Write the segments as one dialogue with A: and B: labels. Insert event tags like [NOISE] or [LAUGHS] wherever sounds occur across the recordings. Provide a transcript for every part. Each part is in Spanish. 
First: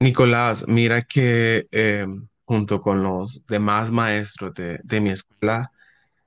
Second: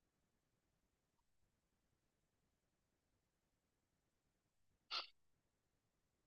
A: Nicolás, mira que junto con los demás maestros de mi escuela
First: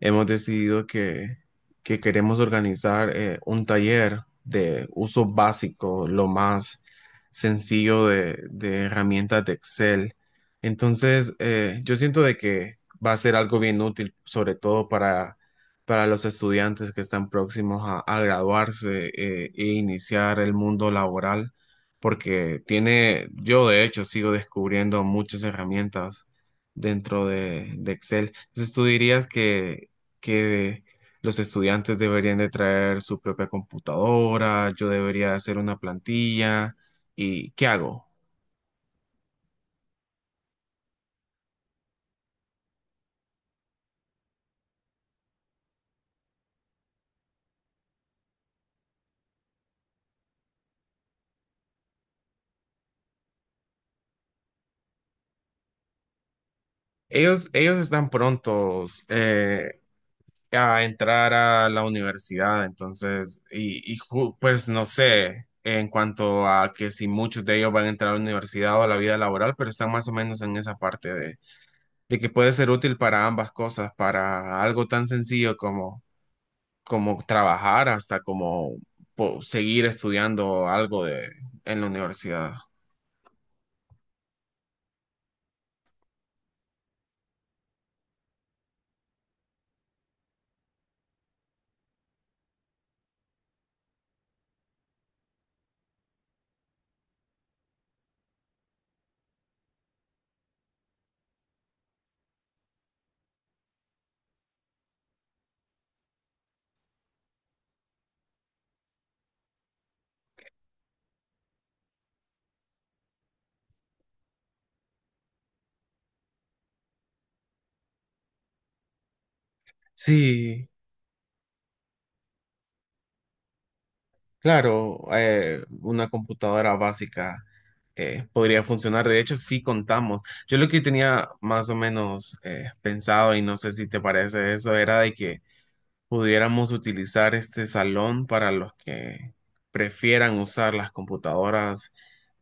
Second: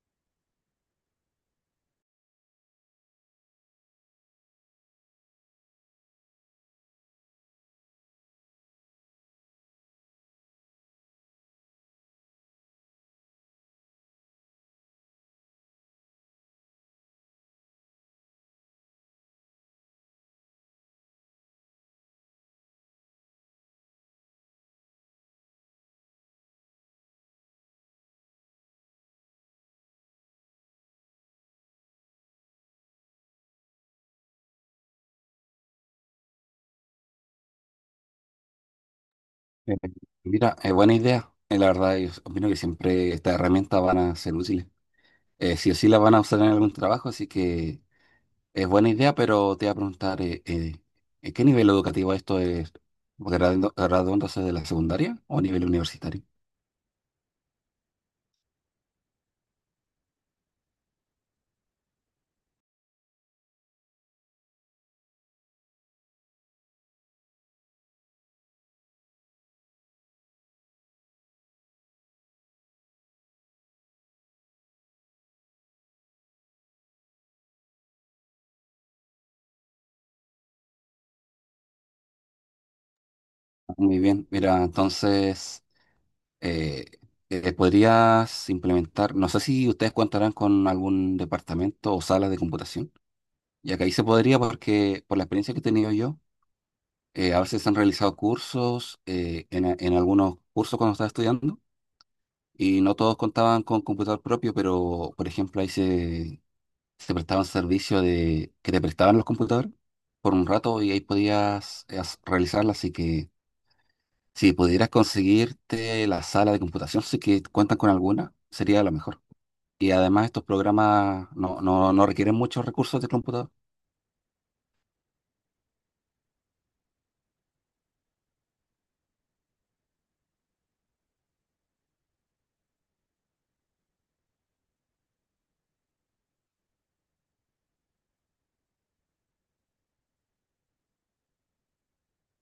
A: hemos decidido que queremos organizar un taller de uso básico, lo más sencillo de herramientas de Excel. Entonces, yo siento de que va a ser algo bien útil, sobre todo para los estudiantes que están próximos a graduarse e iniciar el mundo laboral porque tiene, yo de hecho sigo descubriendo muchas herramientas dentro de Excel. Entonces, ¿tú dirías que los estudiantes deberían de traer su propia computadora? ¿Yo debería hacer una plantilla? ¿Y qué hago?
B: Eh, Mira, es buena idea. La verdad, yo opino que siempre estas herramientas van a ser útiles. Sí o sí las van a usar en algún trabajo, así que es buena idea, pero te voy a preguntar, ¿en ¿qué nivel educativo esto es? ¿Graduándose de la secundaria o a nivel universitario?
A: Ellos están prontos. A entrar a la universidad, entonces, pues no sé en cuanto a que si muchos de ellos van a entrar a la universidad o a la vida laboral, pero están más o menos en esa parte de que puede ser útil para ambas cosas, para algo tan sencillo como trabajar hasta como seguir estudiando algo en la universidad.
B: Muy bien, mira, entonces eh, podrías implementar, no sé si ustedes contarán con algún departamento o sala de computación, ya que ahí se podría porque por la experiencia que he tenido yo. A veces se han realizado cursos, en algunos cursos cuando estaba estudiando, y no todos contaban con computador propio, pero por ejemplo se prestaban servicios de que te prestaban los computadores por un rato y ahí podías realizarla. Así que si pudieras conseguirte la sala de computación, sí que cuentan con alguna, sería lo mejor. Y además estos
A: Sí.
B: programas no requieren muchos recursos de computador.
A: Claro, una computadora básica podría funcionar. De hecho, sí contamos. Yo lo que tenía más o menos pensado, y no sé si te parece eso, era de que pudiéramos utilizar este salón para los que prefieran usar las computadoras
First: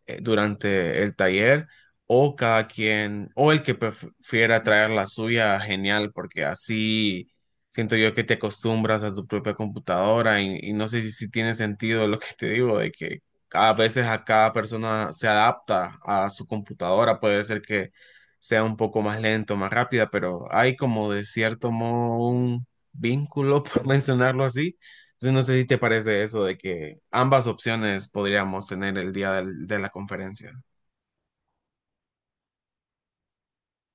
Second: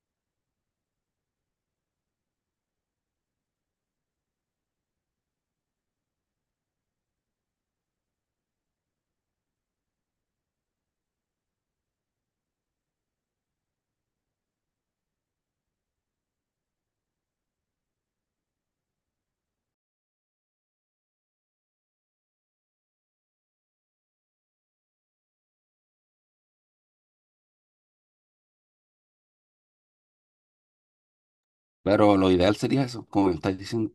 A: durante el taller, o cada quien, o el que prefiera traer la suya, genial, porque así siento yo que te acostumbras a tu propia computadora y no sé si tiene sentido lo que te digo, de que a veces a cada persona se adapta a su computadora, puede ser que sea un poco más lento, más rápida, pero hay como de cierto modo un vínculo, [LAUGHS] por mencionarlo así. Entonces, no sé si te parece eso de que ambas opciones podríamos tener el día de la conferencia.
B: Claro, lo ideal sería eso, como me estás diciendo,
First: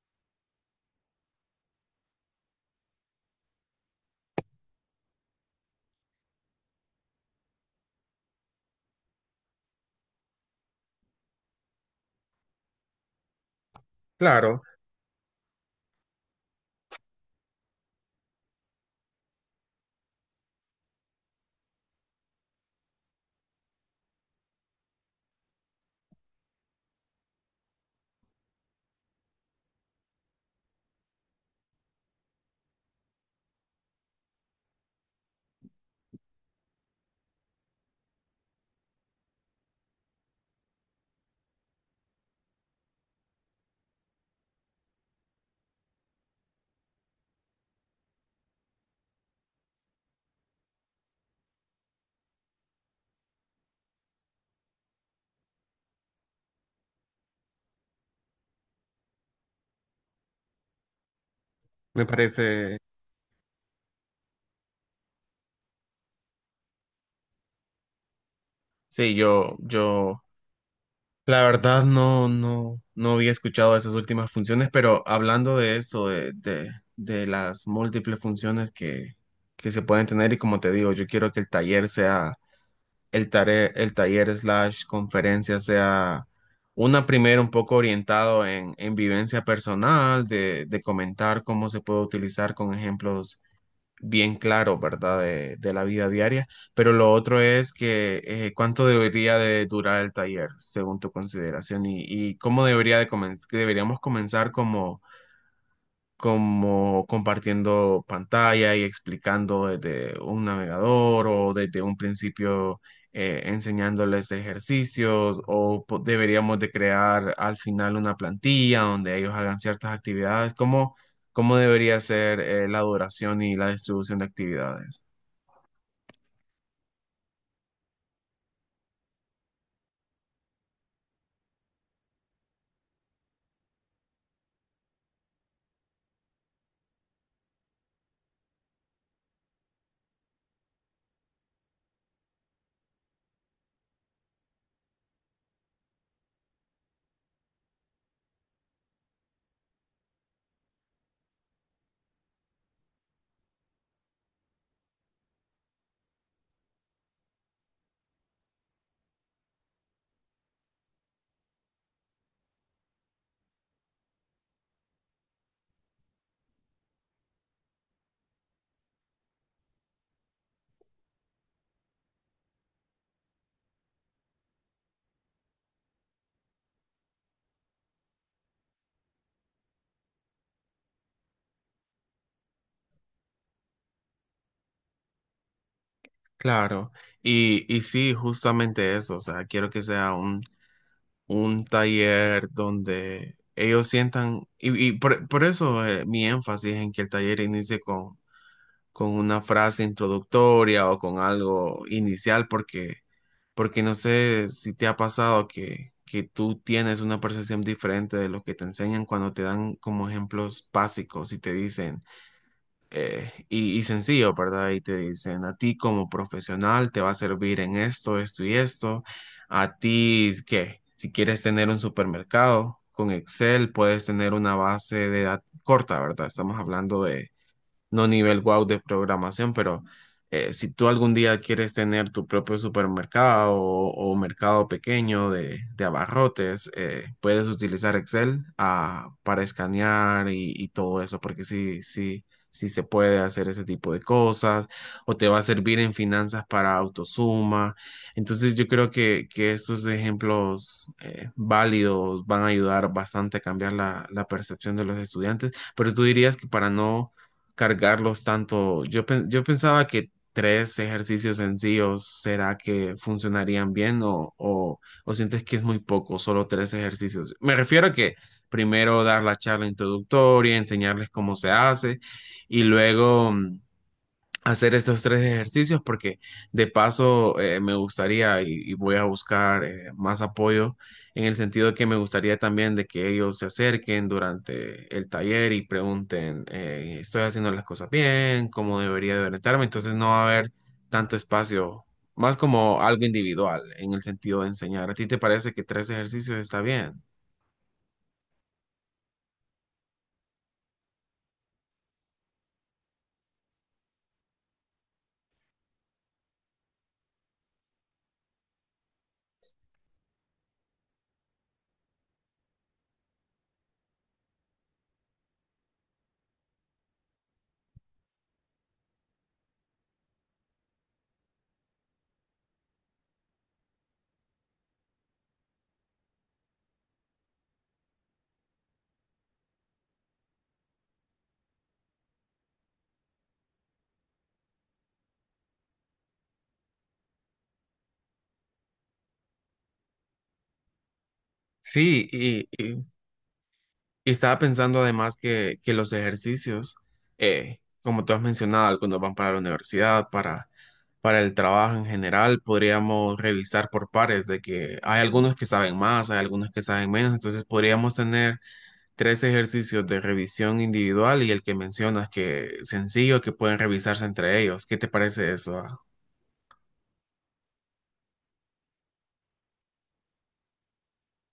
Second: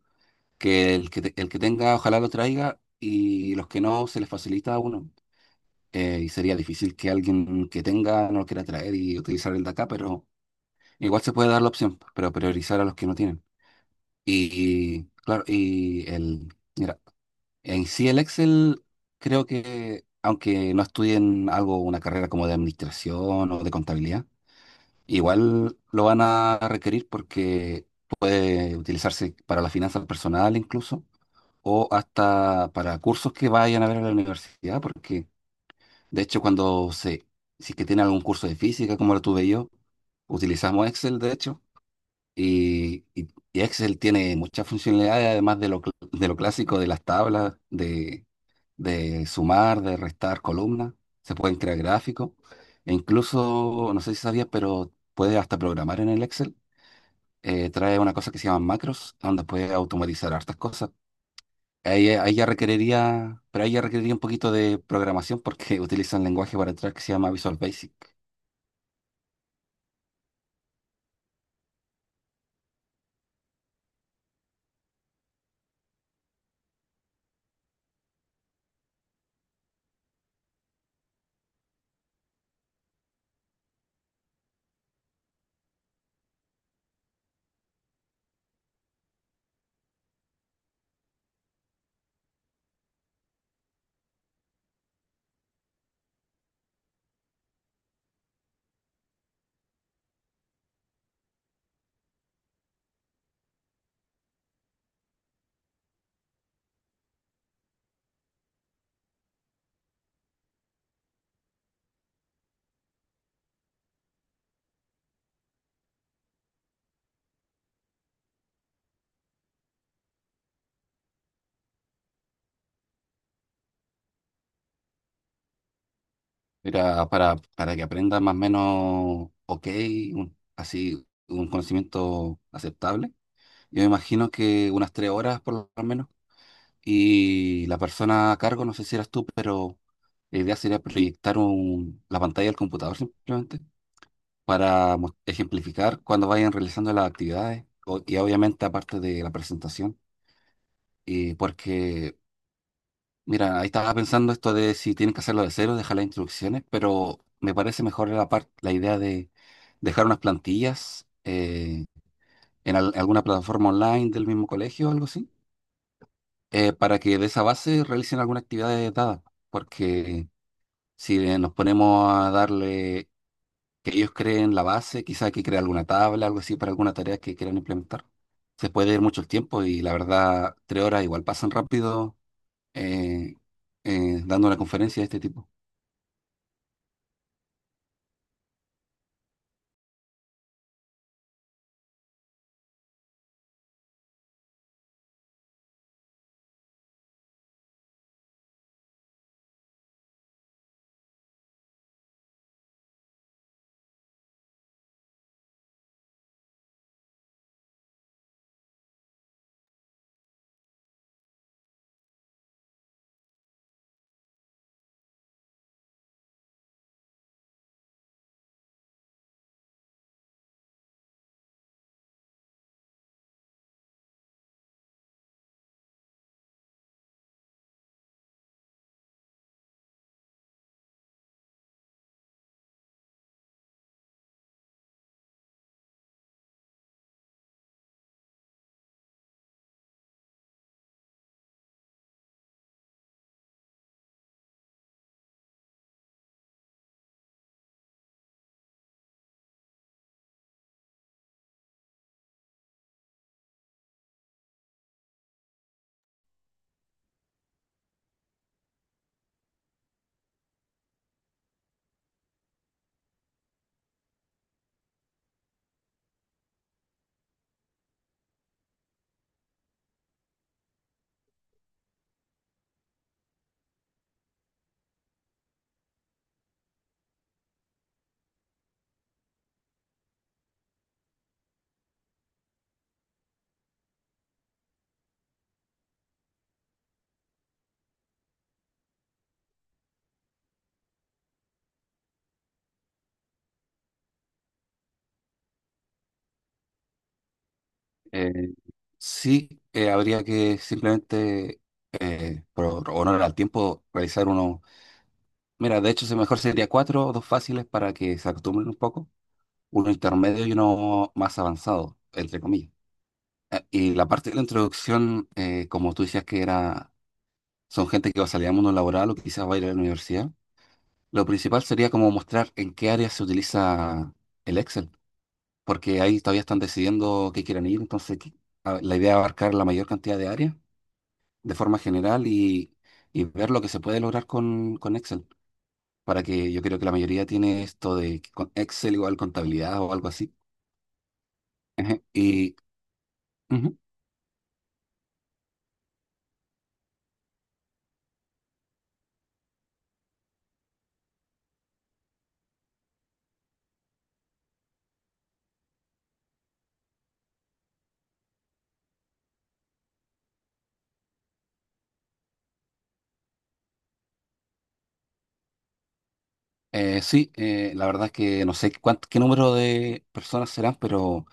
B: que el que tenga ojalá lo traiga y los que no se les facilita a uno. Y sería difícil que alguien que tenga no lo quiera traer y utilizar el de acá, pero igual se puede dar la opción, pero priorizar a los que no tienen.
A: Claro,
B: Y, claro, mira, en sí el Excel creo que aunque no estudien algo, una carrera como de administración o de contabilidad, igual lo van a requerir porque puede utilizarse para la finanza personal incluso o hasta para cursos que vayan a ver a la universidad, porque de hecho si es que tienen algún curso de física, como lo tuve yo, utilizamos Excel, de hecho, y, y- y Excel tiene muchas funcionalidades, además de de lo clásico de las tablas, de sumar, de restar columnas, se pueden crear gráficos, e incluso, no sé si sabías, pero puedes hasta programar en el Excel. Eh, trae una cosa que se llama macros, donde puedes automatizar hartas cosas.
A: me
B: Ahí ya
A: parece.
B: requeriría, pero ahí ya requeriría un poquito de programación porque [LAUGHS] utiliza un lenguaje para entrar que se llama Visual Basic.
A: Sí, yo, la verdad no había escuchado esas últimas funciones, pero hablando de eso, de las múltiples funciones que se pueden tener y, como te digo, yo quiero que el taller sea el taller slash conferencia, sea una primera un poco orientado en vivencia personal, de comentar cómo se puede utilizar con ejemplos bien claros, ¿verdad? De la vida diaria. Pero lo otro es que cuánto debería de durar el taller, según tu consideración, y cómo debería de que deberíamos comenzar, como compartiendo pantalla y explicando desde un navegador o desde un principio, enseñándoles ejercicios o deberíamos de crear al final una plantilla donde ellos hagan ciertas actividades. Cómo debería ser la duración y la distribución de actividades?
B: Era para que aprenda más o menos ok, así un conocimiento aceptable. Yo me imagino que unas 3 horas por lo menos. Y la persona a cargo, no sé si eras tú, pero la idea sería proyectar la pantalla del computador simplemente para ejemplificar cuando vayan realizando las actividades y obviamente aparte de la presentación. Y porque Mira, ahí estaba pensando esto de si tienes que hacerlo de cero, dejar las instrucciones, pero me parece mejor la idea de dejar unas plantillas alguna plataforma online del mismo colegio o algo así, para que de esa base realicen alguna actividad dada, porque si nos ponemos a darle que ellos creen la base, quizá hay que crear alguna tabla, algo así para alguna tarea que quieran implementar. Se puede ir mucho el tiempo y la verdad, 3 horas igual pasan rápido eh, dando una conferencia de este tipo.
A: Claro, y sí, justamente eso, o sea, quiero que sea un taller donde ellos sientan, y por eso mi énfasis en que el taller inicie con una frase introductoria o con algo inicial, porque no sé si te ha pasado que tú tienes una percepción diferente de lo que te enseñan cuando te dan como ejemplos básicos y te dicen sencillo, ¿verdad? Y te dicen, a ti como profesional te va a servir en esto, esto y esto. A ti, ¿qué? Si quieres tener un supermercado con Excel, puedes tener una base de datos corta, ¿verdad? Estamos hablando de no nivel wow de programación, pero si tú algún día quieres tener tu propio supermercado o mercado pequeño de abarrotes, puedes utilizar Excel, para escanear y todo eso, porque sí, sí, sí se puede hacer ese tipo de cosas, o te va a servir en finanzas para autosuma. Entonces yo creo que estos ejemplos válidos van a ayudar bastante a cambiar la, la percepción de los estudiantes, pero tú dirías que para no cargarlos tanto. Yo pensaba que tres ejercicios sencillos, ¿será que funcionarían bien, o sientes que es muy poco, solo tres ejercicios? Me refiero a que primero dar la charla introductoria, enseñarles cómo se hace y luego... mm, hacer estos tres ejercicios, porque de paso me gustaría, y voy a buscar más apoyo en el sentido de que me gustaría también de que ellos se acerquen durante el taller y pregunten, ¿estoy haciendo las cosas bien? ¿Cómo debería de orientarme? Entonces no va a haber tanto espacio, más como algo individual en el sentido de enseñar. ¿A ti te parece que tres ejercicios está bien?
B: Eh, sí, habría que simplemente, por honor al tiempo, realizar uno. Mira, de hecho, mejor sería cuatro o dos fáciles para que se acostumbren un poco, uno intermedio y uno más avanzado, entre comillas. Y la parte de la introducción, como tú decías que era, son gente que va a salir al mundo laboral o que quizás va a ir a la universidad. Lo principal sería como mostrar en qué área se utiliza el Excel, porque ahí todavía están decidiendo qué quieren ir, la idea es abarcar la mayor cantidad de áreas de forma general y ver lo que se puede lograr con Excel, para que yo creo que la mayoría tiene esto de que con Excel igual contabilidad o algo así.
A: Sí, y,
B: Y
A: y
B: ujú,
A: Y estaba pensando además que los ejercicios, eh, como tú has mencionado, algunos van para la universidad, para el trabajo en general, podríamos revisar por pares de que hay algunos que saben más, hay algunos que saben menos, entonces podríamos tener tres ejercicios de revisión individual y el que mencionas que sencillo, que pueden revisarse entre ellos. ¿Qué te parece eso? ¿Ah?
B: sí, la verdad es que no sé qué número de personas serán, pero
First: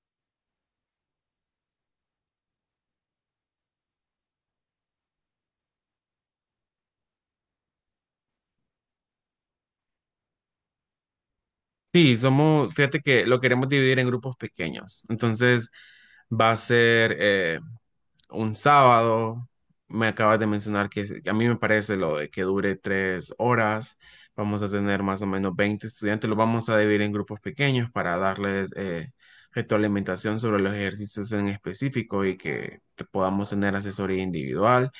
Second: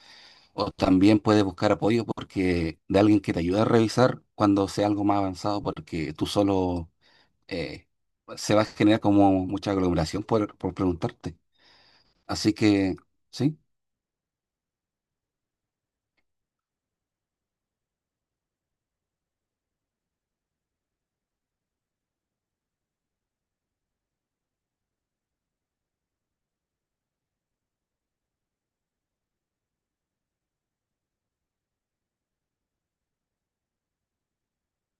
B: o también puedes buscar apoyo porque de alguien que te ayude a revisar cuando sea algo más avanzado, porque tú solo eh, se va a generar como mucha aglomeración por preguntarte.
A: Sí,
B: Así
A: somos,
B: que...
A: fíjate que lo
B: Sí.
A: queremos dividir en grupos pequeños. Entonces va a ser, un sábado. Me acabas de mencionar que a mí me parece lo de que dure 3 horas. Vamos a tener más o menos 20 estudiantes. Los vamos a dividir en grupos pequeños para darles retroalimentación sobre los ejercicios en específico y que podamos tener asesoría individual.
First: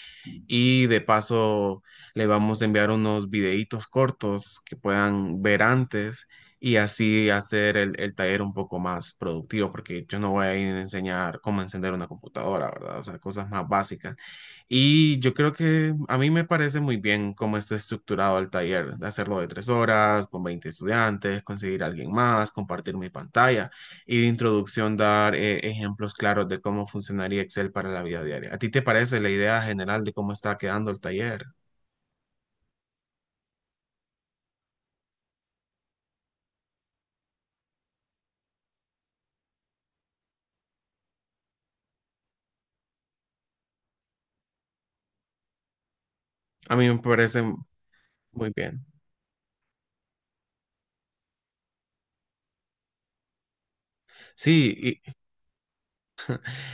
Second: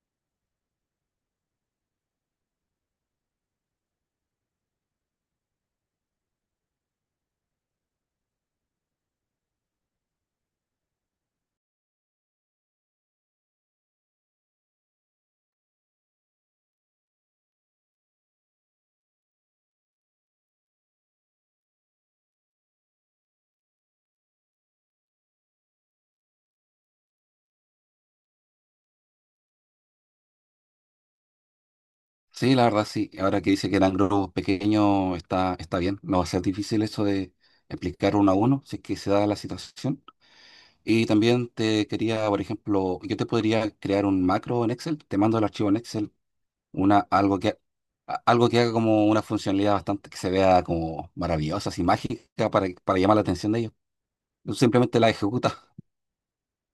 A: Y de paso le vamos a enviar unos videitos cortos que puedan ver antes y así hacer el taller un poco más productivo, porque yo no voy a ir a enseñar cómo encender una computadora, ¿verdad? O sea, cosas más básicas. Y yo creo que a mí me parece muy bien cómo está estructurado el taller, de hacerlo de 3 horas, con 20 estudiantes, conseguir a alguien más, compartir mi pantalla y de introducción dar ejemplos claros de cómo funcionaría Excel para la vida diaria. ¿A ti te parece la idea general de cómo está quedando el taller?
B: Sí, la verdad sí. Ahora que dice que eran grupos pequeños, está, está bien. No va a ser difícil eso de explicar uno a uno, si es que se da la situación. Y también te quería, por ejemplo, yo te podría crear un macro en Excel, te mando el archivo en Excel,
A: A mí me
B: una,
A: parece
B: algo
A: muy
B: que haga
A: bien.
B: como una funcionalidad bastante que se vea como maravillosa, así mágica, para llamar la atención de ellos. Tú simplemente
A: Sí.
B: la ejecutas,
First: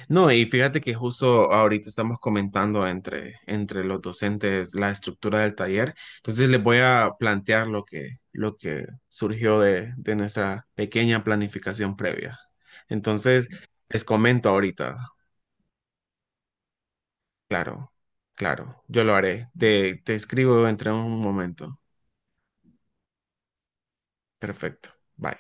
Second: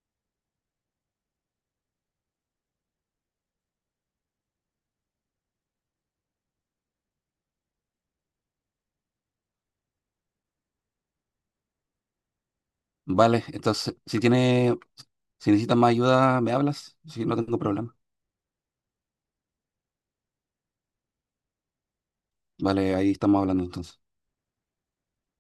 A: No, y fíjate que justo ahorita estamos comentando entre los docentes la estructura del taller. Entonces les voy a plantear lo que surgió de nuestra pequeña planificación previa.
B: [LAUGHS] ¿vale?
A: Entonces,
B: Entonces,
A: les
B: si
A: comento
B: tiene,
A: ahorita.
B: si necesitas más ayuda, me hablas, si no tengo
A: Claro,
B: problema.
A: claro, yo lo haré. Te escribo entre un momento.
B: Vale, ahí estamos hablando entonces.
A: Perfecto. Bye.